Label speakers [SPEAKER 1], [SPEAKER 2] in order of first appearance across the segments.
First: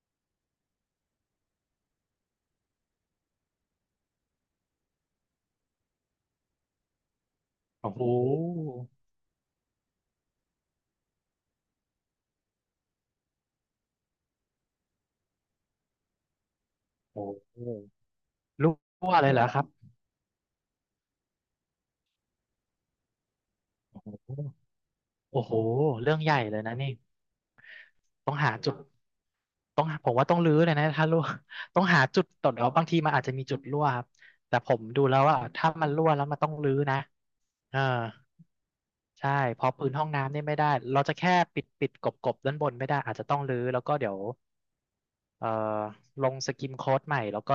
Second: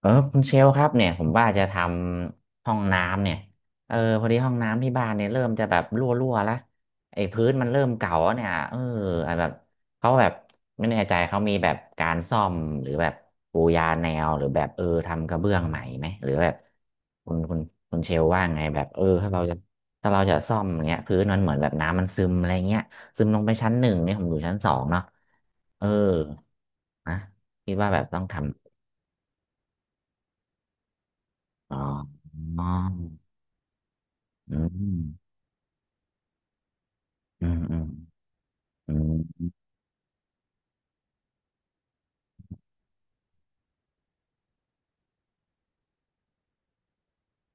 [SPEAKER 1] เออคุณเชลครับเนี่ยผมว่าจะทำห้องน้ำเนี่ยเออพอดีห้องน้ำที่บ้านเนี่ยเริ่มจะแบบรั่วๆแล้วไอ้พื้นมันเริ่ม
[SPEAKER 2] โอ้โห
[SPEAKER 1] เก่าแล้วเนี่ยเออไอ้แบบเขาแบบไม่แน่ใจเขามีแบบการซ่อมหรือแบบปูยาแนวหรือแบบเออทำกระเบื้องใหม่ไหมหรือแบบ
[SPEAKER 2] โอ้
[SPEAKER 1] คุณคุ
[SPEAKER 2] โห
[SPEAKER 1] ณคุณเชลว่าไง
[SPEAKER 2] รั
[SPEAKER 1] แบบเออ
[SPEAKER 2] ่วเล
[SPEAKER 1] ถ้า
[SPEAKER 2] ยเห
[SPEAKER 1] เรา
[SPEAKER 2] รอ
[SPEAKER 1] จะ
[SPEAKER 2] ครับ
[SPEAKER 1] ถ้าเราจะซ่อมอย่างเงี้ยพื้นมันเหมือนแบบน้ำมันซึมอะไรเงี้ยซึมลงไปชั้นหนึ่ง
[SPEAKER 2] โอ้
[SPEAKER 1] เนี่ยผมอ
[SPEAKER 2] โห
[SPEAKER 1] ยู่ชั้นสองเนาะ
[SPEAKER 2] โอ้โห
[SPEAKER 1] เออ
[SPEAKER 2] เรื่องใหญ่เลยนะนี่
[SPEAKER 1] นะคิดว่าแบบต้อง
[SPEAKER 2] ต้องหาจุ
[SPEAKER 1] ทำ
[SPEAKER 2] ดต้องหาผมว่าต้องรื้อเลยนะถ้ารั่ว ต้
[SPEAKER 1] อ๋อ
[SPEAKER 2] องหาจุดตดเอาบางทีมันอาจ
[SPEAKER 1] อ
[SPEAKER 2] จะมีจุดรั่วครับ
[SPEAKER 1] อ
[SPEAKER 2] แต่ผม
[SPEAKER 1] อืม
[SPEAKER 2] ดูแล้วว่าถ้ามันรั่วแล้วมันต้องรื้อนะ
[SPEAKER 1] อืมอื
[SPEAKER 2] เออ
[SPEAKER 1] มอื
[SPEAKER 2] ใช่
[SPEAKER 1] ม
[SPEAKER 2] พอพื้นห้องน้ำนี่ไม่ได้เราจะแค่ปิดปิดกบกบด้านบนไม่ได้อาจจะต้องรื้อแล้วก็เดี๋ยวเอ่อลงสกิมโค้ดใหม่แล้วก็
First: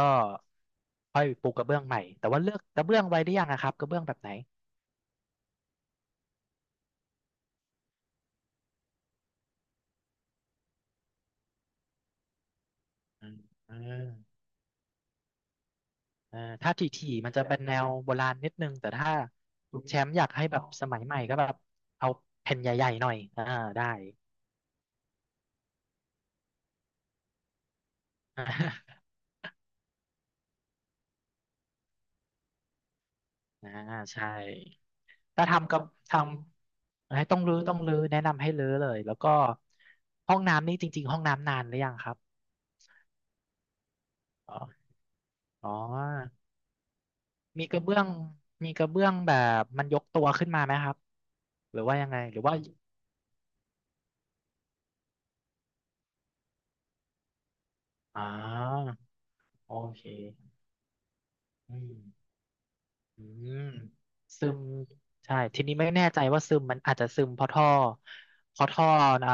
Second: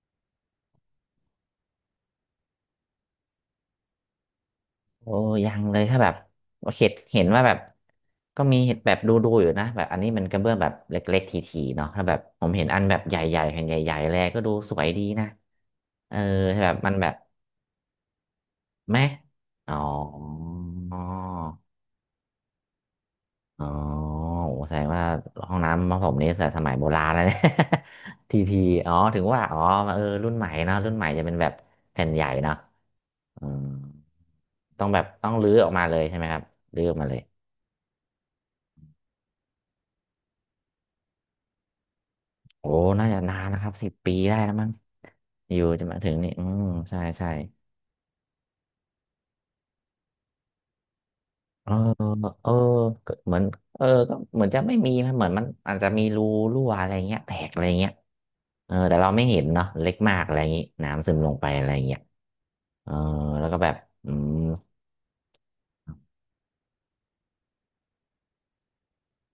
[SPEAKER 2] ค่อยปูกระเบื้องใหม่ แต่ว่าเลือกกระเบื้องไว้หด้ยังอะครับกระเบื้องแบบไหน
[SPEAKER 1] โอ้ยังเลยถ้าแบบเห็นว่าแบบก็มีเห็นแบบดูอยู่นะแบบอันนี้มันกระเบื้องแบบเล็กๆทีๆเนาะถ้าแบบผมเห็นอันแบบให
[SPEAKER 2] อ่า
[SPEAKER 1] ญ่ๆแผ่น
[SPEAKER 2] อ่า
[SPEAKER 1] ใหญ่ๆแลก็ดูสวยดีนะเออ
[SPEAKER 2] อา
[SPEAKER 1] แบ
[SPEAKER 2] ถ้า
[SPEAKER 1] บ
[SPEAKER 2] ถ
[SPEAKER 1] มันแบ
[SPEAKER 2] ี่
[SPEAKER 1] บ
[SPEAKER 2] ๆมันจะเป็นแนวโบราณนิดนึงแต่
[SPEAKER 1] แม่
[SPEAKER 2] ถ้า
[SPEAKER 1] อ๋อ
[SPEAKER 2] คุณแชมป์อยากให้แบบสมัยใหม่ก็แบบเอาแผ่นใหญ่ๆหน่อยอ่า
[SPEAKER 1] อ๋อ
[SPEAKER 2] ได้
[SPEAKER 1] โอ้แสดงว่าห้องน้ำของผมนี่แต่สมัยโบราณแล้วเนี่ย ทีทีอ๋อ ถึงว่าอ๋อเออรุ่นใหม่เนอะรุ่นใหม่จะเป็นแบบแผ่นใหญ่เนอะอืม
[SPEAKER 2] อ่าใช่
[SPEAKER 1] ต้องแบบต้อง
[SPEAKER 2] ถ้า
[SPEAKER 1] รื้อออ
[SPEAKER 2] ทำ
[SPEAKER 1] ก
[SPEAKER 2] กับ
[SPEAKER 1] มาเลย
[SPEAKER 2] ท
[SPEAKER 1] ใช่ไหมครับรื้อออกมาเล
[SPEAKER 2] ำ
[SPEAKER 1] ย
[SPEAKER 2] ให้ต้องรื้อต้องรื้อแนะนำให้รื้อเลยแล้วก็ห้องน้ำนี่จริงๆห้องน้ำนานหรือยังครับ
[SPEAKER 1] โอ้น่าจะนานนะครับ10 ปีได้แล้
[SPEAKER 2] อ๋
[SPEAKER 1] วมั้ง
[SPEAKER 2] อ
[SPEAKER 1] อยู่
[SPEAKER 2] อ๋
[SPEAKER 1] จะมาถึงนี่
[SPEAKER 2] อ
[SPEAKER 1] อืมใช่ใช่
[SPEAKER 2] มีกระเบื้องมีกระเบื้องแบบมันยกตัวขึ้นมาไหมครับ
[SPEAKER 1] เออ
[SPEAKER 2] หรือว่ายังไงหรือ
[SPEAKER 1] เออ
[SPEAKER 2] ว่า
[SPEAKER 1] ก็เหมือนเออก็เหมือนจะไม่มีนะเหมือนมันอาจจะมีรูรั่วอะไรเงี้ยแตกอะไรเงี้ย
[SPEAKER 2] อ๋อ
[SPEAKER 1] เออแต่เราไม่เห็นเนาะ
[SPEAKER 2] โอ
[SPEAKER 1] เล็ก
[SPEAKER 2] เค
[SPEAKER 1] มากอะไรอย่างงี้น้ำซึมลงไปอะไร
[SPEAKER 2] อืม
[SPEAKER 1] เงี้ย เออ
[SPEAKER 2] อื
[SPEAKER 1] แล้วก็
[SPEAKER 2] ม
[SPEAKER 1] แบบอืม
[SPEAKER 2] ซึมใช่ทีนี้ไม่แน่ใจว่าซึมมันอาจจะซึมเพราะท่อเพราะท่อเอ่อ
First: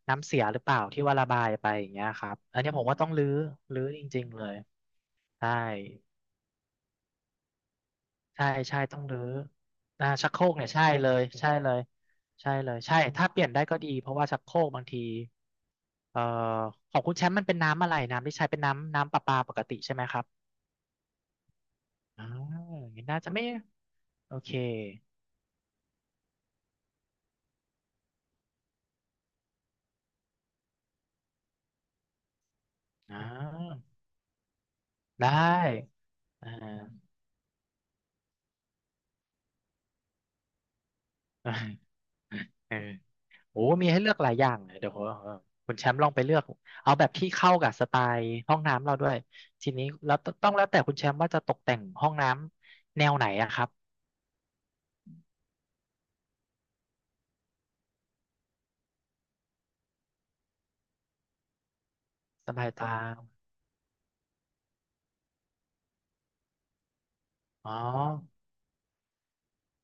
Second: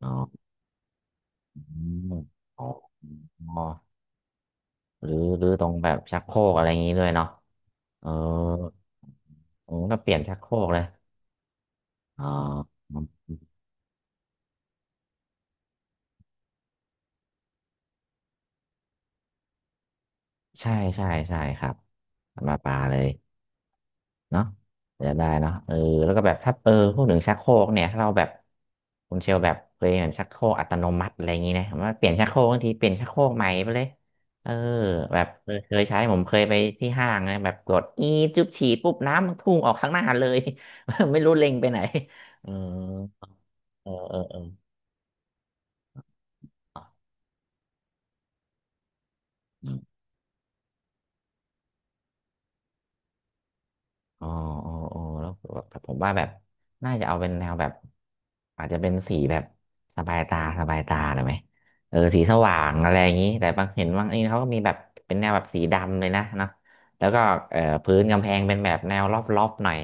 [SPEAKER 1] อ๋
[SPEAKER 2] น้ำเสี
[SPEAKER 1] อ
[SPEAKER 2] ยหรือเปล่าที่ว่าระบายไปอย่างเงี้ย
[SPEAKER 1] อ๋อ
[SPEAKER 2] ครับอันนี้ผมว่า
[SPEAKER 1] อ
[SPEAKER 2] ต้องรื้อ
[SPEAKER 1] ๋อ
[SPEAKER 2] รื้อจริงๆเลย
[SPEAKER 1] หรือหรือ
[SPEAKER 2] ใช่
[SPEAKER 1] ตรงแบบชักโครกอะไรอย่างนี้ด้วยเนาะเออ
[SPEAKER 2] ใช่ใช่ต้องรื้อ
[SPEAKER 1] ผมก็เป
[SPEAKER 2] อ่า
[SPEAKER 1] ลี่ยน
[SPEAKER 2] ชัก
[SPEAKER 1] ชั
[SPEAKER 2] โค
[SPEAKER 1] ก
[SPEAKER 2] ร
[SPEAKER 1] โค
[SPEAKER 2] ก
[SPEAKER 1] ร
[SPEAKER 2] เนี่
[SPEAKER 1] ก
[SPEAKER 2] ย
[SPEAKER 1] เล
[SPEAKER 2] ใช่
[SPEAKER 1] ย
[SPEAKER 2] เลยใช่เลย
[SPEAKER 1] อ๋อ
[SPEAKER 2] ใช่เลยใช่ถ้าเปลี่ยนได้ก็ดีเพราะว่าชักโครกบางทีเอ่อของคุณแชมป์มันเป็นน้ำอะไรน้ำที่ใช้เป็นน้ำน้ำประปาปกติใช่ไหมครับ
[SPEAKER 1] ใช่ใช่ใช่ครับ
[SPEAKER 2] อ่าอย่
[SPEAKER 1] มาปลา
[SPEAKER 2] าง
[SPEAKER 1] เล
[SPEAKER 2] นี้
[SPEAKER 1] ย
[SPEAKER 2] น่าจะไม่โอ
[SPEAKER 1] เนาะ
[SPEAKER 2] เค
[SPEAKER 1] จะได้เนาะเออแล้วก็แบบถ้าเออพูดถึงชักโครกเนี่ยถ้าเราแบบคุณเชลแบบเคยเห็นชักโครกอัตโนมัติอะไรอย่างนี้นะผมว่าเปลี่ยนชักโครกบางทีเปลี่ยนชักโค
[SPEAKER 2] อ่
[SPEAKER 1] รกใหม่ไป
[SPEAKER 2] า
[SPEAKER 1] เลย เออแบบ
[SPEAKER 2] ได้
[SPEAKER 1] เคยใช้ผมเคย
[SPEAKER 2] อ่
[SPEAKER 1] ไปที่
[SPEAKER 2] า
[SPEAKER 1] ห้างนะแบบกดอีจุ๊บฉี่ปุ๊บน้ำมันพุ่งออกข้างหน้าเลย ไม่รู้เล็งไปไหน
[SPEAKER 2] อ่า
[SPEAKER 1] เออ
[SPEAKER 2] เออโอ้มี
[SPEAKER 1] เออ
[SPEAKER 2] ให้เลื
[SPEAKER 1] เอ
[SPEAKER 2] อก
[SPEAKER 1] อ
[SPEAKER 2] หลา
[SPEAKER 1] เ
[SPEAKER 2] ยอย่างเลยเดี๋ยวผมคุณแชมป์ลองไปเลือกเอาแบบที่เข้ากับสไตล์ห้องน้ำเราด้วยทีนี้
[SPEAKER 1] ออ
[SPEAKER 2] แล้วตต้องแล้วแต่คุณแชมป์ว่าจะตกแต่งห้องน้ำแนวไหนอะครับ
[SPEAKER 1] อ๋ออ๋ออ๋อแล้วแบบผมว่าแบบน่าจะเอาเป็นแนวแบบอาจจะเป็นสีแบบสบายตาสบายตาหน่อยไหมเออสีส
[SPEAKER 2] ส
[SPEAKER 1] ว่า
[SPEAKER 2] บาย
[SPEAKER 1] ง
[SPEAKER 2] ตา
[SPEAKER 1] อะไรอย่างนี้แต่บางเห็นบางนี่เขาก็มีแบบเป็นแนวแบบสีดำเลยนะเนาะแล้วก็
[SPEAKER 2] อ๋อ
[SPEAKER 1] พื้นกำแพงเป็นแบบแนวรอบๆหน่อย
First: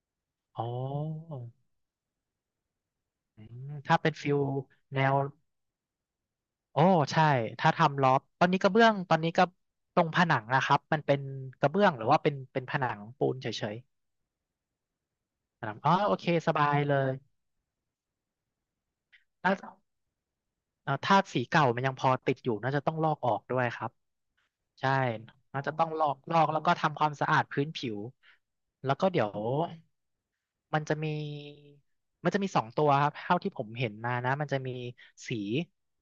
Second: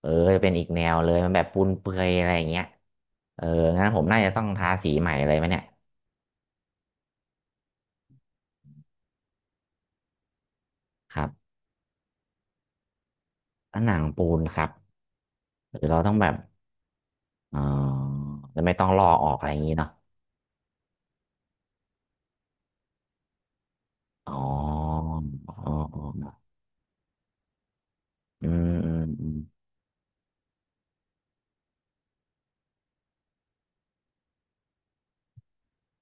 [SPEAKER 1] เออจะเป็น
[SPEAKER 2] อ๋
[SPEAKER 1] อี
[SPEAKER 2] อ
[SPEAKER 1] กแนวเลยมันแบบปูนเปื่อยอะไรอย่างเงี้ยเอ
[SPEAKER 2] อื
[SPEAKER 1] อ
[SPEAKER 2] ม
[SPEAKER 1] งั้น
[SPEAKER 2] ถ้า
[SPEAKER 1] ผม
[SPEAKER 2] เป็น
[SPEAKER 1] น่า
[SPEAKER 2] ฟิ
[SPEAKER 1] จะต้
[SPEAKER 2] ล
[SPEAKER 1] องทาสี
[SPEAKER 2] แน
[SPEAKER 1] ใหม่
[SPEAKER 2] ว
[SPEAKER 1] เลยไหมเนี่ย
[SPEAKER 2] โอ้ใช่ถ้าทำลอฟตอนนี้กระเบื้องตอนนี้ก็ตรงผนังนะครับมัน
[SPEAKER 1] ค
[SPEAKER 2] เป็น
[SPEAKER 1] รับ
[SPEAKER 2] กระเบื้องหรือว่าเป็นเป็นผนังปูนเฉ
[SPEAKER 1] ผ
[SPEAKER 2] ย
[SPEAKER 1] นังปูนครับ
[SPEAKER 2] ๆผนัง
[SPEAKER 1] หรือ
[SPEAKER 2] อ๋อ
[SPEAKER 1] เราต้
[SPEAKER 2] โอ
[SPEAKER 1] อง
[SPEAKER 2] เค
[SPEAKER 1] แบบ
[SPEAKER 2] สบายเลย
[SPEAKER 1] เออจะไม่ต้องลอกออกอะไร
[SPEAKER 2] แล้
[SPEAKER 1] อย่าง
[SPEAKER 2] ว
[SPEAKER 1] นี้เนาะ
[SPEAKER 2] ธาตุสีเก่ามันยังพอติดอยู่น่าจะต้องลอกออกด้วยครับ
[SPEAKER 1] อ๋อ
[SPEAKER 2] ใช่
[SPEAKER 1] อ๋อ
[SPEAKER 2] น่าจะต้อง
[SPEAKER 1] อ๋
[SPEAKER 2] ล
[SPEAKER 1] อ
[SPEAKER 2] อกลอกแล้วก็ทำความสะอาดพื้นผิว
[SPEAKER 1] อืมอื
[SPEAKER 2] แล้ว
[SPEAKER 1] ม
[SPEAKER 2] ก็เดี๋
[SPEAKER 1] อื
[SPEAKER 2] ยว
[SPEAKER 1] ม
[SPEAKER 2] มันจะมีมันจะมีสองตัวครับเท่าที่ผมเห็นมานะมันจะมีสี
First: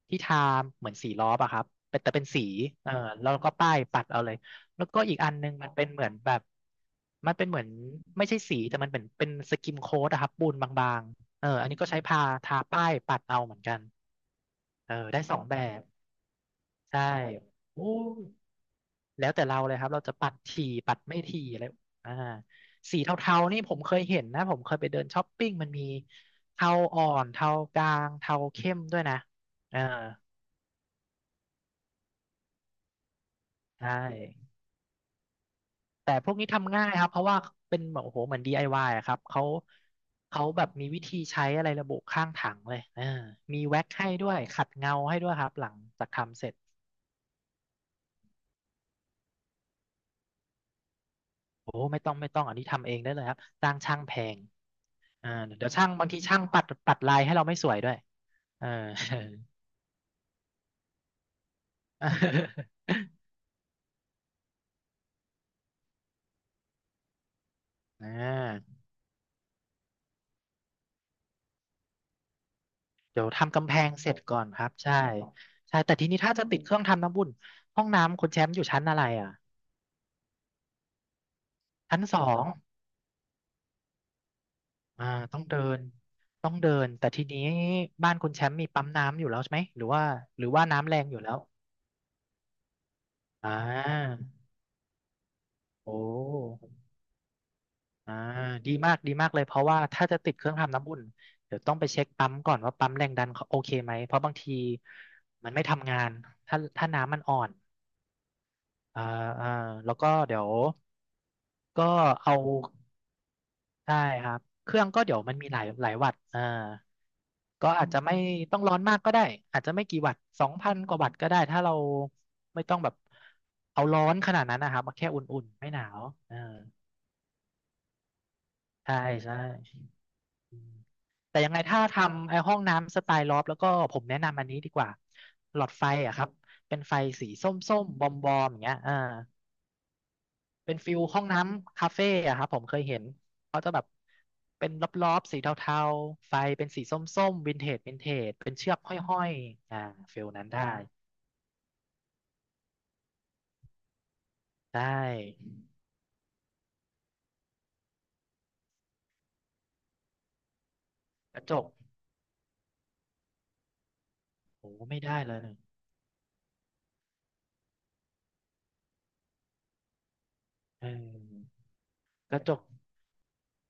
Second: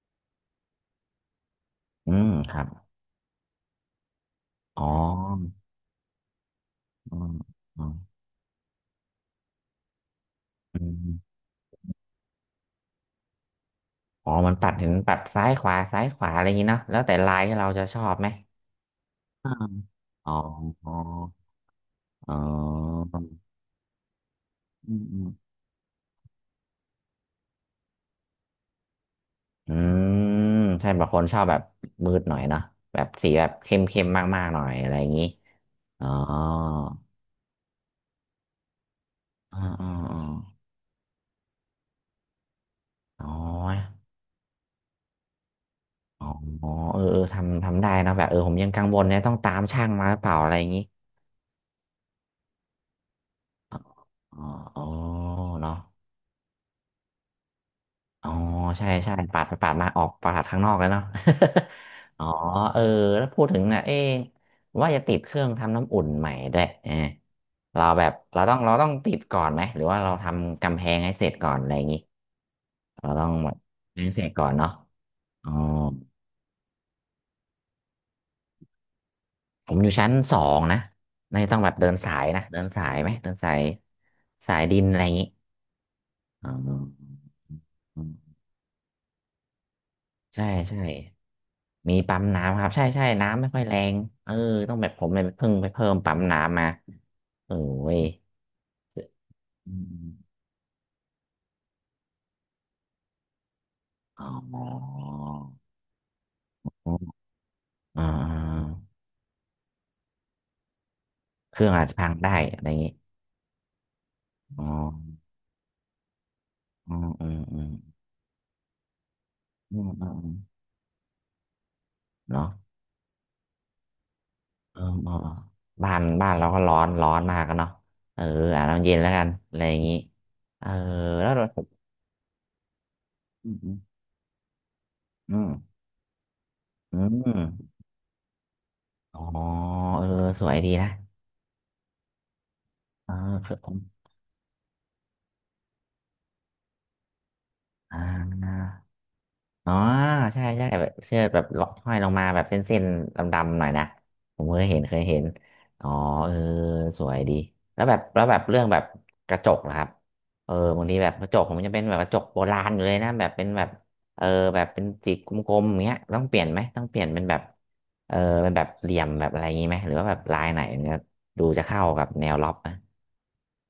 [SPEAKER 2] ที่ทาเหมือนสีล้อปะครับเป็นแต่
[SPEAKER 1] อื
[SPEAKER 2] เป็น
[SPEAKER 1] ม
[SPEAKER 2] สี
[SPEAKER 1] ครับ
[SPEAKER 2] เออแล้วก็ป้ายปัดเอาเลย
[SPEAKER 1] อ๋
[SPEAKER 2] แล้วก็อีกอันนึ
[SPEAKER 1] อ
[SPEAKER 2] งมันเป็นเหมือนแบบ
[SPEAKER 1] อ๋
[SPEAKER 2] มั
[SPEAKER 1] ม
[SPEAKER 2] นเป็นเหมือน
[SPEAKER 1] อื
[SPEAKER 2] ไม่ใช่สีแต่มันเป็นเป็นสกิมโค้ดอะครับปูน
[SPEAKER 1] ออื
[SPEAKER 2] บาง
[SPEAKER 1] ม
[SPEAKER 2] ๆเอออันนี้ก็ใช้พาทาป้ายปัดเอาเหมือนกัน
[SPEAKER 1] อ๋อมันปัดถึ
[SPEAKER 2] เอ
[SPEAKER 1] ง
[SPEAKER 2] อ
[SPEAKER 1] ปัด
[SPEAKER 2] ได้สอง
[SPEAKER 1] ซ้าย
[SPEAKER 2] แบ
[SPEAKER 1] ขวา
[SPEAKER 2] บ
[SPEAKER 1] ซ้ายขวาอะไรอย่างนี้เนาะแล้
[SPEAKER 2] ใช่
[SPEAKER 1] วแต่ลายที่เรา
[SPEAKER 2] โอ้
[SPEAKER 1] จะชอบ
[SPEAKER 2] ย
[SPEAKER 1] ไหม
[SPEAKER 2] แล้วแต่
[SPEAKER 1] อา
[SPEAKER 2] เราเลยครับ เราจะปั
[SPEAKER 1] อ๋อ
[SPEAKER 2] ดถี่
[SPEAKER 1] อ๋อ
[SPEAKER 2] ปัดไม่ถี่อะไรอ่า
[SPEAKER 1] อ๋
[SPEAKER 2] สี
[SPEAKER 1] อ
[SPEAKER 2] เทาๆนี่ผมเคยเห็นนะ ผมเคยไป
[SPEAKER 1] อื
[SPEAKER 2] เดิ
[SPEAKER 1] ม
[SPEAKER 2] น
[SPEAKER 1] อื
[SPEAKER 2] ช้อ
[SPEAKER 1] ม
[SPEAKER 2] ปปิ้งมันมีเทาอ่อนเทากลางเทาเข้มด้วยนะ
[SPEAKER 1] อื
[SPEAKER 2] เออ
[SPEAKER 1] มใช่บางคนชอบแบบมืดหน่อยเนาะแบบสีแบบเข้ม
[SPEAKER 2] ใช่
[SPEAKER 1] เข้มมากๆหน่อยอะไรอย่างนี้อ๋อ
[SPEAKER 2] แต่พวกนี้ทำง่ายครับ เพราะว่าเป็นแบบโอ้โหเหมือน DIY อวายอะครับ เขา
[SPEAKER 1] อ๋ออ๋อ
[SPEAKER 2] เขาแบบมีวิธีใช้อะไรระบุข้างถังเลยเออ
[SPEAKER 1] อ๋
[SPEAKER 2] มีแว็ก
[SPEAKER 1] อ
[SPEAKER 2] ให้ด้วยขัดเงาให้ด้วยครับหลังจาก
[SPEAKER 1] อ๋อ
[SPEAKER 2] ทำเสร็จ
[SPEAKER 1] อ๋อเออเออทำทำได้นะแบบเออผมยังกังวลเนี่ยต้องตามช่างมาหรือเปล่าอะไรอย่างนี้
[SPEAKER 2] โอ้ไม่ต้องไม่ต้องอันนี้ทำเองได้เลยครับจ้างช่างแพง
[SPEAKER 1] อ๋ออ๋อ
[SPEAKER 2] อ่าเดี๋ยว
[SPEAKER 1] เนาะ
[SPEAKER 2] ช่างบางทีช่างปัดปัดลายให้เราไม่สวยด้วย
[SPEAKER 1] อ๋อ
[SPEAKER 2] เออ
[SPEAKER 1] ใช่ใช่ปาดไปปาดมาออกปาดข้างนอกแล้วเนาะ อ๋อเออ แล้วพูดถึงน่ะเอ๊ะว่าจะติดเครื่องทำน้ำอุ่นใหม่ด้วยเออเราแบ
[SPEAKER 2] อ่
[SPEAKER 1] บเราต้องเรา
[SPEAKER 2] า
[SPEAKER 1] ต้องติดก่อนไหมหรือว่าเราทำกำแพงให้เสร็จก่อนอะไรอย่างงี้เรา
[SPEAKER 2] เดี๋
[SPEAKER 1] ต้อ
[SPEAKER 2] ยว
[SPEAKER 1] งแบ
[SPEAKER 2] ทำ
[SPEAKER 1] บ
[SPEAKER 2] กำแพง
[SPEAKER 1] ให้
[SPEAKER 2] เสร็จ
[SPEAKER 1] เสร็จ
[SPEAKER 2] ก่อ
[SPEAKER 1] ก่อ
[SPEAKER 2] น
[SPEAKER 1] น
[SPEAKER 2] ครั
[SPEAKER 1] เนาะ
[SPEAKER 2] บใช่
[SPEAKER 1] อ๋อ
[SPEAKER 2] ใช่แต่ทีนี้ถ้าจะติดเครื่องทำน้ำบุ่นห้องน้ำคุณแชมป์อยู่ชั้นอะไรอ่ะ
[SPEAKER 1] ผมอยู่ชั้นสองนะไม่ต้องแบบเดิน
[SPEAKER 2] ชั้น
[SPEAKER 1] สา
[SPEAKER 2] สอ
[SPEAKER 1] ยนะ
[SPEAKER 2] ง
[SPEAKER 1] เดินสายไหมเดินสายสายดินอะไร
[SPEAKER 2] อ่า
[SPEAKER 1] อย่างงี้
[SPEAKER 2] ต้องเดิน
[SPEAKER 1] อ
[SPEAKER 2] ต้องเดิ
[SPEAKER 1] ๋
[SPEAKER 2] นแต่ทีนี้บ้านคุ
[SPEAKER 1] อ
[SPEAKER 2] ณแชมป์มีปั๊มน้ำอยู่แล้วใช่ไหมหรือว่าห
[SPEAKER 1] ใช่
[SPEAKER 2] รือว่า
[SPEAKER 1] ใช่
[SPEAKER 2] น้ำแรงอยู่แล้ว
[SPEAKER 1] มีปั๊มน้ำครับใช่ใช่น้ำไม่
[SPEAKER 2] อ่า
[SPEAKER 1] ค่อยแรงเออต้องแบบผมเลยเพิ่งไปเพิ่
[SPEAKER 2] โอ้
[SPEAKER 1] มปั๊มน้ำมาเออว้ย
[SPEAKER 2] อ่าดีมากดีมากเลยเพราะ
[SPEAKER 1] อื
[SPEAKER 2] ว่าถ้าจะติด
[SPEAKER 1] ม
[SPEAKER 2] เครื่องทำน้ำอุ่นเดี๋ยวต้องไปเช็คปั๊มก่อนว่าปั๊มแรงดันเขาโอเคไหมเพราะ
[SPEAKER 1] อ๋
[SPEAKER 2] บางที
[SPEAKER 1] อ
[SPEAKER 2] มันไม่ทำงานถ้าถ้าน้ำมันอ่อน
[SPEAKER 1] อ่า
[SPEAKER 2] อ่าอ่าแล้วก็เดี๋ยว
[SPEAKER 1] เครื่องอา
[SPEAKER 2] ก็
[SPEAKER 1] จจะพังได้
[SPEAKER 2] เอา
[SPEAKER 1] อะไรอย่างงี้
[SPEAKER 2] ได้ครับ
[SPEAKER 1] อ๋อ
[SPEAKER 2] เครื่องก็เดี๋ยวมันมีหลายหลายวัตต์อ่า
[SPEAKER 1] อืมอืมอื
[SPEAKER 2] ก็
[SPEAKER 1] ม
[SPEAKER 2] อาจจะไม่ต้องร้อนมากก็ได้อาจจะ
[SPEAKER 1] อื
[SPEAKER 2] ไม่
[SPEAKER 1] ม
[SPEAKER 2] กี่
[SPEAKER 1] อื
[SPEAKER 2] วั
[SPEAKER 1] ม
[SPEAKER 2] ตต์
[SPEAKER 1] อืม
[SPEAKER 2] 2000 กว่าวัตต์ก็ได้ถ้าเรา
[SPEAKER 1] เนาะ
[SPEAKER 2] ไม่ต้องแบบเอาร้อนขนาดนั้นนะค
[SPEAKER 1] ออเอ
[SPEAKER 2] รั
[SPEAKER 1] อ
[SPEAKER 2] บแค่
[SPEAKER 1] เออ
[SPEAKER 2] อุ่นๆไม่หนา
[SPEAKER 1] บ้าน
[SPEAKER 2] ว
[SPEAKER 1] บ้าน
[SPEAKER 2] อ่า
[SPEAKER 1] เราก็ร้อนร้อนมากกันเนาะเอออาบน้ำเย็
[SPEAKER 2] ใช่
[SPEAKER 1] นแล้วกัน
[SPEAKER 2] ใช่
[SPEAKER 1] อะไรอย่างงี้เออแล้ว
[SPEAKER 2] แต่
[SPEAKER 1] เรา
[SPEAKER 2] ยังไงถ้าทำไอ้ห้องน้ำสไตล์ลอฟ
[SPEAKER 1] อื
[SPEAKER 2] แล้วก็
[SPEAKER 1] ม
[SPEAKER 2] ผมแนะนำอันนี้ดีกว่า
[SPEAKER 1] อืม
[SPEAKER 2] หลอดไฟอะครับเป็นไฟ
[SPEAKER 1] อืม
[SPEAKER 2] สี
[SPEAKER 1] อืม
[SPEAKER 2] ส้มๆบอมๆอย่างเงี้ย
[SPEAKER 1] อ๋อเออสวยดี
[SPEAKER 2] เป็น
[SPEAKER 1] นะ
[SPEAKER 2] ฟิลห้องน้ำคาเฟ่อะครับผมเคยเห็น
[SPEAKER 1] เออ
[SPEAKER 2] เขาจะแบบเป็นรอบๆสีเทาๆไฟเป็นสีส้มๆวินเทจวิ
[SPEAKER 1] อ่
[SPEAKER 2] นเทจเป็น
[SPEAKER 1] า
[SPEAKER 2] เชือกห้อย
[SPEAKER 1] อ๋
[SPEAKER 2] ๆ
[SPEAKER 1] อ
[SPEAKER 2] ฟิล
[SPEAKER 1] ใช่
[SPEAKER 2] นั้นได้
[SPEAKER 1] ใช่แบบเชือกแบบล็อกห้อยลงมาแบบเส้นๆดำๆหน่อยนะผมเคยเห็
[SPEAKER 2] ได้
[SPEAKER 1] นเคยเห็นอ๋อเออสวยดีแล้วแบบแล้วแบบเรื่องแบบกระจกนะครับเออบางทีแบบกระจ
[SPEAKER 2] ก
[SPEAKER 1] ก
[SPEAKER 2] ระ
[SPEAKER 1] ผ
[SPEAKER 2] จ
[SPEAKER 1] ม
[SPEAKER 2] ก
[SPEAKER 1] จะเป็นแบบกระจกโบราณอยู่เลยนะแบบเป็นแบบเออแบบ
[SPEAKER 2] โอ้
[SPEAKER 1] เป็น
[SPEAKER 2] ไม่
[SPEAKER 1] จิก
[SPEAKER 2] ได้
[SPEAKER 1] ก
[SPEAKER 2] เลย
[SPEAKER 1] ลมๆอย่างเงี้ยต้องเปลี่ยนไหมต้องเปลี่ยนเป็นแบบเออเป็นแบบเหลี่ยมแบบอะไรอย่างงี้ไหมหรือว่าแบบลายไหน
[SPEAKER 2] เอ
[SPEAKER 1] เนี่ยดู
[SPEAKER 2] อ
[SPEAKER 1] จะเข้ากับแน
[SPEAKER 2] ก
[SPEAKER 1] ว
[SPEAKER 2] ระ
[SPEAKER 1] ล็
[SPEAKER 2] จ
[SPEAKER 1] อบ
[SPEAKER 2] ก
[SPEAKER 1] ไหม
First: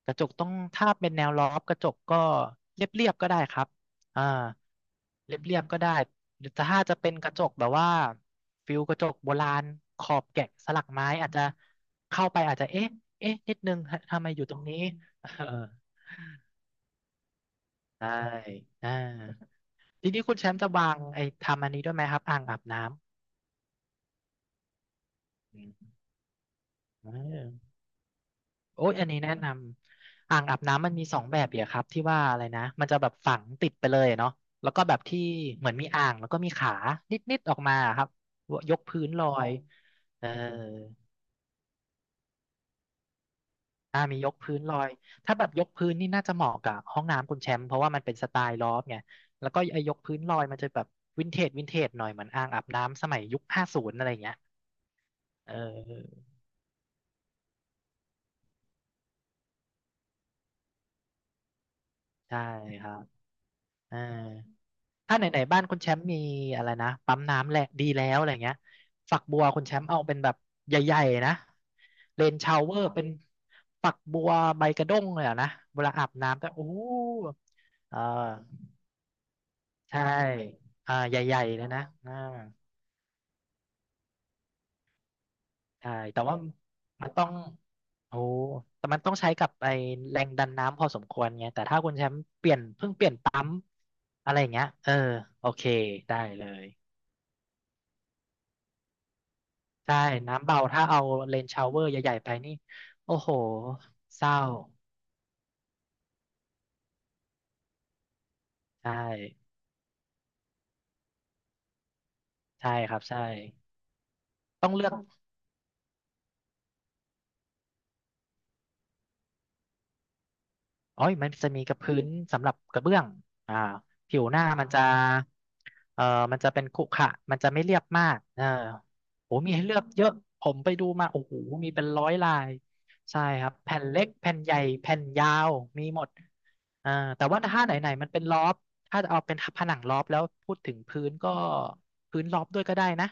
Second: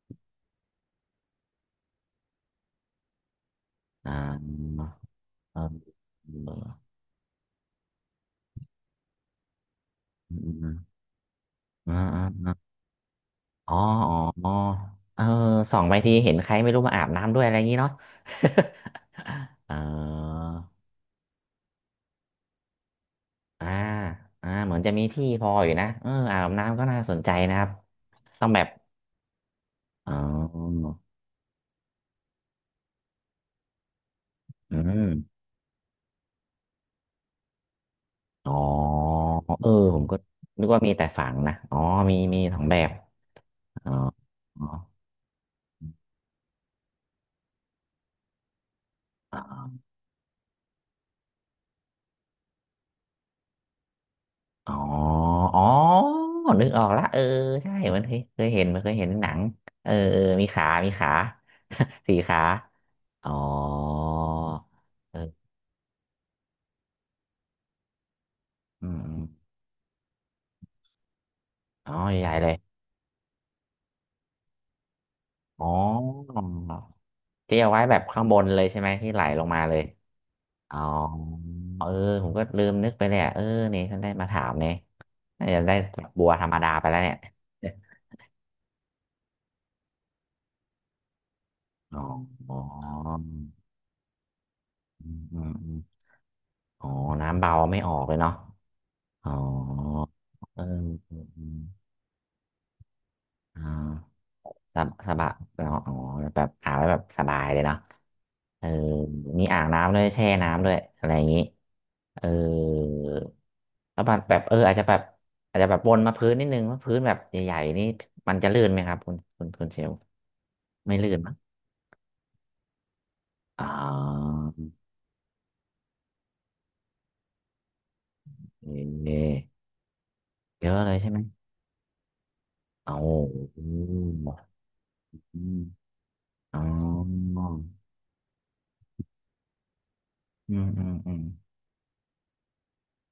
[SPEAKER 2] กระจกต้องถ้าเป็นแนวรอบกระจกก็เรียบๆก็ได้ครับ
[SPEAKER 1] อ่า
[SPEAKER 2] อ่าเรี
[SPEAKER 1] เอ
[SPEAKER 2] ย
[SPEAKER 1] อ
[SPEAKER 2] บๆก็ได้
[SPEAKER 1] เ
[SPEAKER 2] หรื
[SPEAKER 1] อ
[SPEAKER 2] อถ้า
[SPEAKER 1] อ
[SPEAKER 2] จะเป็นกระจกแบบว่าฟิลกระจกโบราณขอบแกะ
[SPEAKER 1] เอ
[SPEAKER 2] ส
[SPEAKER 1] อ
[SPEAKER 2] ลักไม้อาจจะ
[SPEAKER 1] เอ
[SPEAKER 2] เข้าไปอาจจะ
[SPEAKER 1] อ
[SPEAKER 2] เอ๊ะนิด
[SPEAKER 1] อ๋
[SPEAKER 2] นึ
[SPEAKER 1] อ
[SPEAKER 2] งฮะ
[SPEAKER 1] อ๋อ
[SPEAKER 2] ทำไมอยู่
[SPEAKER 1] อ๋อ
[SPEAKER 2] ตรงนี้
[SPEAKER 1] เออ
[SPEAKER 2] เอ
[SPEAKER 1] ส่องไปทีเห็นใครไม่รู้มาอาบน้ำด้วยอะไรอย่างนี้เนาะ
[SPEAKER 2] ใอ่า
[SPEAKER 1] เ
[SPEAKER 2] ทีนี้คุณ
[SPEAKER 1] ออ
[SPEAKER 2] แชมป์จะวางไอ้ทำอันนี้ด้วยไหมครับอ่างอาบน้ำ
[SPEAKER 1] อ่าอ่าเหมือนจะมีที่พออยู่นะเอออาบน้ำก็น่า
[SPEAKER 2] อื
[SPEAKER 1] สนใจนะครับ
[SPEAKER 2] ม
[SPEAKER 1] ต้องแบบ
[SPEAKER 2] โอ้ยอันนี้แนะน
[SPEAKER 1] อ๋
[SPEAKER 2] ำอ่างอาบ
[SPEAKER 1] อ
[SPEAKER 2] น้ำมันมีสองแบบเดียวครับที่ว่าอะไรนะมันจะแบบฝังติดไปเลยเนาะแล้ว
[SPEAKER 1] อื
[SPEAKER 2] ก็แบบที่
[SPEAKER 1] ม
[SPEAKER 2] เหมือนมีอ่างแล้วก็มีขานิดๆออกมาครับ
[SPEAKER 1] อ๋อ
[SPEAKER 2] ยกพื้นลอย
[SPEAKER 1] เออ ผมก็
[SPEAKER 2] เออ
[SPEAKER 1] นึกว่ามีแต่ฝังนะ อ๋อ มี มีสองแบบอ๋อ
[SPEAKER 2] มียกพื้นลอยถ้าแบบยกพื้นนี่น่าจะเหมาะกับห้องน้ำคุณแชมป์เพราะว่ามันเป็นสไตล์ลอฟไง
[SPEAKER 1] อ๋
[SPEAKER 2] แล้วก็ไอ้
[SPEAKER 1] อ
[SPEAKER 2] ยกพื้นลอยมันจะแบบวินเทจวินเทจหน่อยเหมือนอ่างอาบน้ำสมัยยุค50อะไรอย่างเงี้ย
[SPEAKER 1] อ๋อ
[SPEAKER 2] เอ
[SPEAKER 1] อ๋อ
[SPEAKER 2] อ
[SPEAKER 1] นึกออกละเออใช่มันเคยเห็นมันเคยเห็นหนังเออเออมีขามีขา สี่
[SPEAKER 2] ใช่
[SPEAKER 1] ขา
[SPEAKER 2] ครับ
[SPEAKER 1] อ๋อ
[SPEAKER 2] อ่า ถ้าไหน
[SPEAKER 1] เออ
[SPEAKER 2] ๆบ้านคุณแชมป์มีอะไรนะปั๊มน้ำแหละดีแล้วอะไรเงี้ย
[SPEAKER 1] อืมอ
[SPEAKER 2] ฝั
[SPEAKER 1] ม
[SPEAKER 2] กบัวคุณแชมป์เอาเป็นแบบใหญ่ๆนะ
[SPEAKER 1] อ๋อ
[SPEAKER 2] เร
[SPEAKER 1] ใหญ่
[SPEAKER 2] น
[SPEAKER 1] ๆเล
[SPEAKER 2] ชา
[SPEAKER 1] ย
[SPEAKER 2] วเวอร์เป็นฝักบัวใบกระด้งเลยอะนะ
[SPEAKER 1] อ๋อ
[SPEAKER 2] เวลาอาบน้ำก็โอ้โห
[SPEAKER 1] ที่เอาไว้แบ
[SPEAKER 2] เออ
[SPEAKER 1] บข้างบนเลยใช่ไหมที่ไหลลงมาเลย
[SPEAKER 2] ใช่
[SPEAKER 1] อ๋อ
[SPEAKER 2] ใหญ่ๆเลยนะ
[SPEAKER 1] เออผมก็ลืมนึกไปเลยอะเออนี่ท่านได้มาถามเนี่ยน่าจะได้
[SPEAKER 2] ใช่
[SPEAKER 1] บ
[SPEAKER 2] แต่
[SPEAKER 1] บัว
[SPEAKER 2] ว่า
[SPEAKER 1] ธรรมดาไปแล้ว
[SPEAKER 2] มัน
[SPEAKER 1] เนี่ย
[SPEAKER 2] ต้อง โอ้แต่มันต้องใช้กับไอแรงดันน้ำพอสมควรไงแต่ถ้าคุณ
[SPEAKER 1] อ๋อ
[SPEAKER 2] แชมป์เป
[SPEAKER 1] อ๋
[SPEAKER 2] ลี่
[SPEAKER 1] อ
[SPEAKER 2] ยนเพิ่งเปลี่ยนปั๊มอะไรอย่างเงี้ยเออ
[SPEAKER 1] อืมอื
[SPEAKER 2] โอ
[SPEAKER 1] ม
[SPEAKER 2] เค
[SPEAKER 1] อืม
[SPEAKER 2] ได้เลย
[SPEAKER 1] อ๋อน้ำเบาไม่ออกเลยเนาะ อ๋อ
[SPEAKER 2] ใช่ น้ำเบา
[SPEAKER 1] เออ
[SPEAKER 2] ถ้าเอา
[SPEAKER 1] เอืม
[SPEAKER 2] เรนชาวเว
[SPEAKER 1] อ
[SPEAKER 2] อร์ใหญ่ๆไปนี่ โอ้โห
[SPEAKER 1] ออ่า
[SPEAKER 2] เศร้า
[SPEAKER 1] สบสบายเนาะอ๋อแบบอาบแล้วแบบสบายเลยเนาะเออ
[SPEAKER 2] ใช่
[SPEAKER 1] มีอ่างน้ำด้วยแช่น้ำด้วยอะไรอย่างนี้เออ
[SPEAKER 2] ใช่ครับ ใช่
[SPEAKER 1] แล้วแบบแบบเออ
[SPEAKER 2] ต้อง
[SPEAKER 1] อาจจะ
[SPEAKER 2] เลือก
[SPEAKER 1] แบบอาจจะแบบวนมาพื้นนิดนึงว่าพื้นแบบใหญ่ๆนี่มันจะลื่นไหมครับคุณเชลไม่
[SPEAKER 2] อ๋อ
[SPEAKER 1] ลื่
[SPEAKER 2] ย
[SPEAKER 1] น
[SPEAKER 2] มั
[SPEAKER 1] มั้
[SPEAKER 2] น
[SPEAKER 1] ง
[SPEAKER 2] จะมีกับพื้นสำหรับกระเบื้องอ่า
[SPEAKER 1] อ๋
[SPEAKER 2] ผิว
[SPEAKER 1] อ
[SPEAKER 2] หน้ามันจะเอ่อมันจะเป็นขรุขระมันจะไม่เรียบมากเออ
[SPEAKER 1] โอเค
[SPEAKER 2] โหมีให้เลือกเยอะ ผม
[SPEAKER 1] เย
[SPEAKER 2] ไป
[SPEAKER 1] อะ
[SPEAKER 2] ดู
[SPEAKER 1] เลย
[SPEAKER 2] มา
[SPEAKER 1] ใช่ไหม
[SPEAKER 2] โอ้โหมีเป็นร้อยลาย
[SPEAKER 1] โอ้โห
[SPEAKER 2] ใช่ครับ
[SPEAKER 1] อื
[SPEAKER 2] แผ่นเล็กแผ่นใหญ่แผ่นยาว
[SPEAKER 1] ม
[SPEAKER 2] มีหมด
[SPEAKER 1] อ๋
[SPEAKER 2] อ่าแต่
[SPEAKER 1] อ
[SPEAKER 2] ว่าถ้าไหนไหนมันเป็นลอบถ้าจะเอาเป็นผนังลอบแล้วพู
[SPEAKER 1] อื
[SPEAKER 2] ด
[SPEAKER 1] ม
[SPEAKER 2] ถึง
[SPEAKER 1] อืม
[SPEAKER 2] พื้
[SPEAKER 1] อื
[SPEAKER 2] น
[SPEAKER 1] ม
[SPEAKER 2] ก็พื้นลอบด้วยก็ได้นะ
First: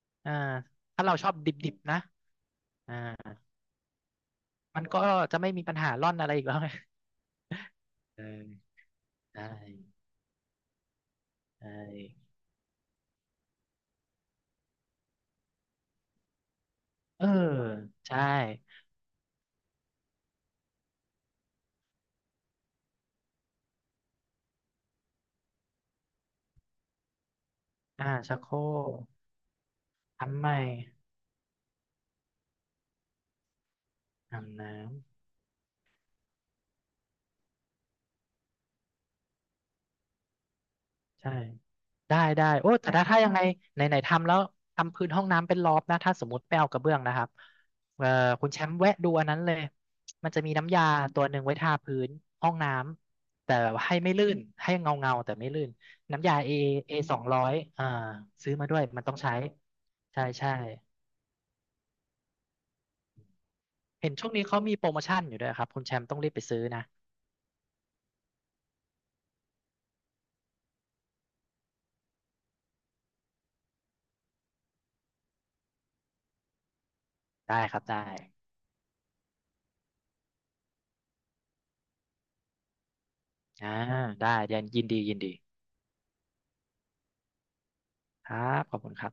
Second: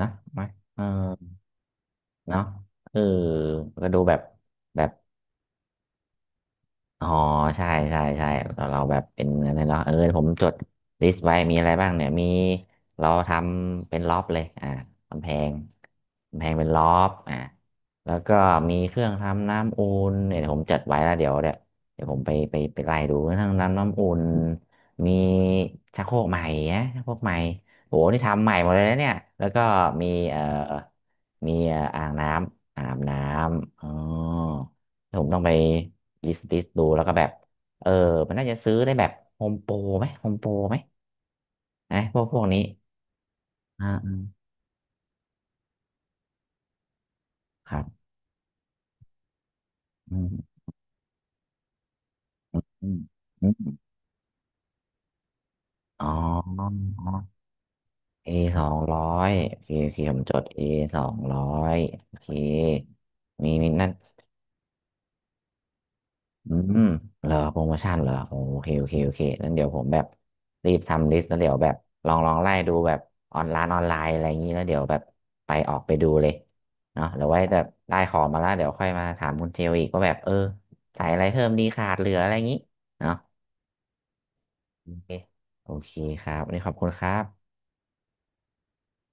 [SPEAKER 1] นะ
[SPEAKER 2] อ่า
[SPEAKER 1] ไหมเออ
[SPEAKER 2] ถ้าเราชอบดิบๆนะ
[SPEAKER 1] เนาะเอ
[SPEAKER 2] อ่า
[SPEAKER 1] อก็ดูแบบแบ
[SPEAKER 2] มัน
[SPEAKER 1] บ
[SPEAKER 2] ก็จะไม่มีปัญหาร่อนอะไรอีกแล้วไง
[SPEAKER 1] อ๋อใช่ใช่
[SPEAKER 2] เอ
[SPEAKER 1] ใช่
[SPEAKER 2] อ
[SPEAKER 1] เราแบบเป็น
[SPEAKER 2] ได้
[SPEAKER 1] อะไรเนาะเออผมจดลิสต์ไว้มีอะ
[SPEAKER 2] ใช่
[SPEAKER 1] ไรบ้างเนี่ยมีเราทำเป็นล็อบเลยอ่ากำแพงกำแพงเป็นล็อบ
[SPEAKER 2] เออ
[SPEAKER 1] อ่าแล้ว
[SPEAKER 2] ใช่
[SPEAKER 1] ก็มีเครื่องทำน้ำอุ่นเนี่ยเดี๋ยวผมจัดไว้แล้วเดี๋ยวเดี๋ยวผมไปไล่ดูเครื่องทำน้ำอุ่นมีชักโครกใหม่นะชักโครกใหม่โหนี่
[SPEAKER 2] ชัก
[SPEAKER 1] ทำ
[SPEAKER 2] โค
[SPEAKER 1] ใหม่
[SPEAKER 2] ร
[SPEAKER 1] หมดเลย
[SPEAKER 2] ก
[SPEAKER 1] นะเนี่ยแล้วก็มีเอ่
[SPEAKER 2] ทำ
[SPEAKER 1] อ
[SPEAKER 2] ใหม่
[SPEAKER 1] มีอ่างน้ำอาบน้ำอ๋อ
[SPEAKER 2] อาบน้ำ
[SPEAKER 1] ผมต้องไป ลิสต์ดูแล้วก็แบบเออมันน่าจะซื้อได้แบบโฮมโปรไหมโฮมโปรไหม
[SPEAKER 2] ใช่
[SPEAKER 1] นะ
[SPEAKER 2] ได้
[SPEAKER 1] พวก
[SPEAKER 2] ได้
[SPEAKER 1] นี้
[SPEAKER 2] โอ้แต่ถ้าถ้ายังไงไหน
[SPEAKER 1] อ่
[SPEAKER 2] ไหน
[SPEAKER 1] า
[SPEAKER 2] ทำแล้วทำพื้นห้องน้ำเป็นรอบนะถ้าสมมติไม่เอากระเบื้องนะครับ
[SPEAKER 1] ครับ
[SPEAKER 2] เออคุณแชมป์แวะดูอันนั้นเลย
[SPEAKER 1] อื
[SPEAKER 2] มัน
[SPEAKER 1] ม
[SPEAKER 2] จะมีน้ำยาตัวหนึ่งไว้ทาพื้นห้อง
[SPEAKER 1] อื
[SPEAKER 2] น้
[SPEAKER 1] ม
[SPEAKER 2] ำ
[SPEAKER 1] อื
[SPEAKER 2] แต่
[SPEAKER 1] ม
[SPEAKER 2] ให้ไม่ลื่นให้เงาเงาแต่ไม่ลื่น
[SPEAKER 1] อ๋
[SPEAKER 2] น้ำยาเอ
[SPEAKER 1] อ
[SPEAKER 2] เอสองร้อย
[SPEAKER 1] เอ
[SPEAKER 2] ซื้อ
[SPEAKER 1] สอ
[SPEAKER 2] มาด้
[SPEAKER 1] ง
[SPEAKER 2] วย
[SPEAKER 1] ร้อ
[SPEAKER 2] มันต้อง
[SPEAKER 1] ย
[SPEAKER 2] ใช้
[SPEAKER 1] โอเคโอเคผม
[SPEAKER 2] ใช่
[SPEAKER 1] จด
[SPEAKER 2] ใช่
[SPEAKER 1] เอสองร้อยโอเคมีมีนั่น
[SPEAKER 2] เห็นช่วงนี้เขามีโปรโมชั่นอยู่ด้วยครับคุณแชมป์ต้องรีบไป
[SPEAKER 1] อื
[SPEAKER 2] ซื้อ
[SPEAKER 1] ม
[SPEAKER 2] นะ
[SPEAKER 1] เหรอโปรโมชั่นเหรอโอโอเคโอเคโอเคนั่นเดี๋ยวผมแบบรีบทำลิสต์แล้วเดี๋ยวแบบลองไล่ดูแบบออนไลน์ออนไลน์อะไรอย่างนี้แล้วเดี๋ยวแบบไปออกไปดูเลยเนาะเดี๋ยวไว้
[SPEAKER 2] ได้
[SPEAKER 1] แบบ
[SPEAKER 2] ครับ
[SPEAKER 1] ได้
[SPEAKER 2] ได้
[SPEAKER 1] ของมาแล้วเดี๋ยวค่อยมาถามคุณเจลอีกว่าแบบเออใส่อะไรเพิ่มดีขาดเหลืออะไรอย่างนี้เนาะ
[SPEAKER 2] อ่าได้ยันยิน
[SPEAKER 1] โอ
[SPEAKER 2] ดี
[SPEAKER 1] เค
[SPEAKER 2] ยินดี
[SPEAKER 1] โอเคครับวันนี้ขอบคุณครับ
[SPEAKER 2] ครับขอบคุณครับ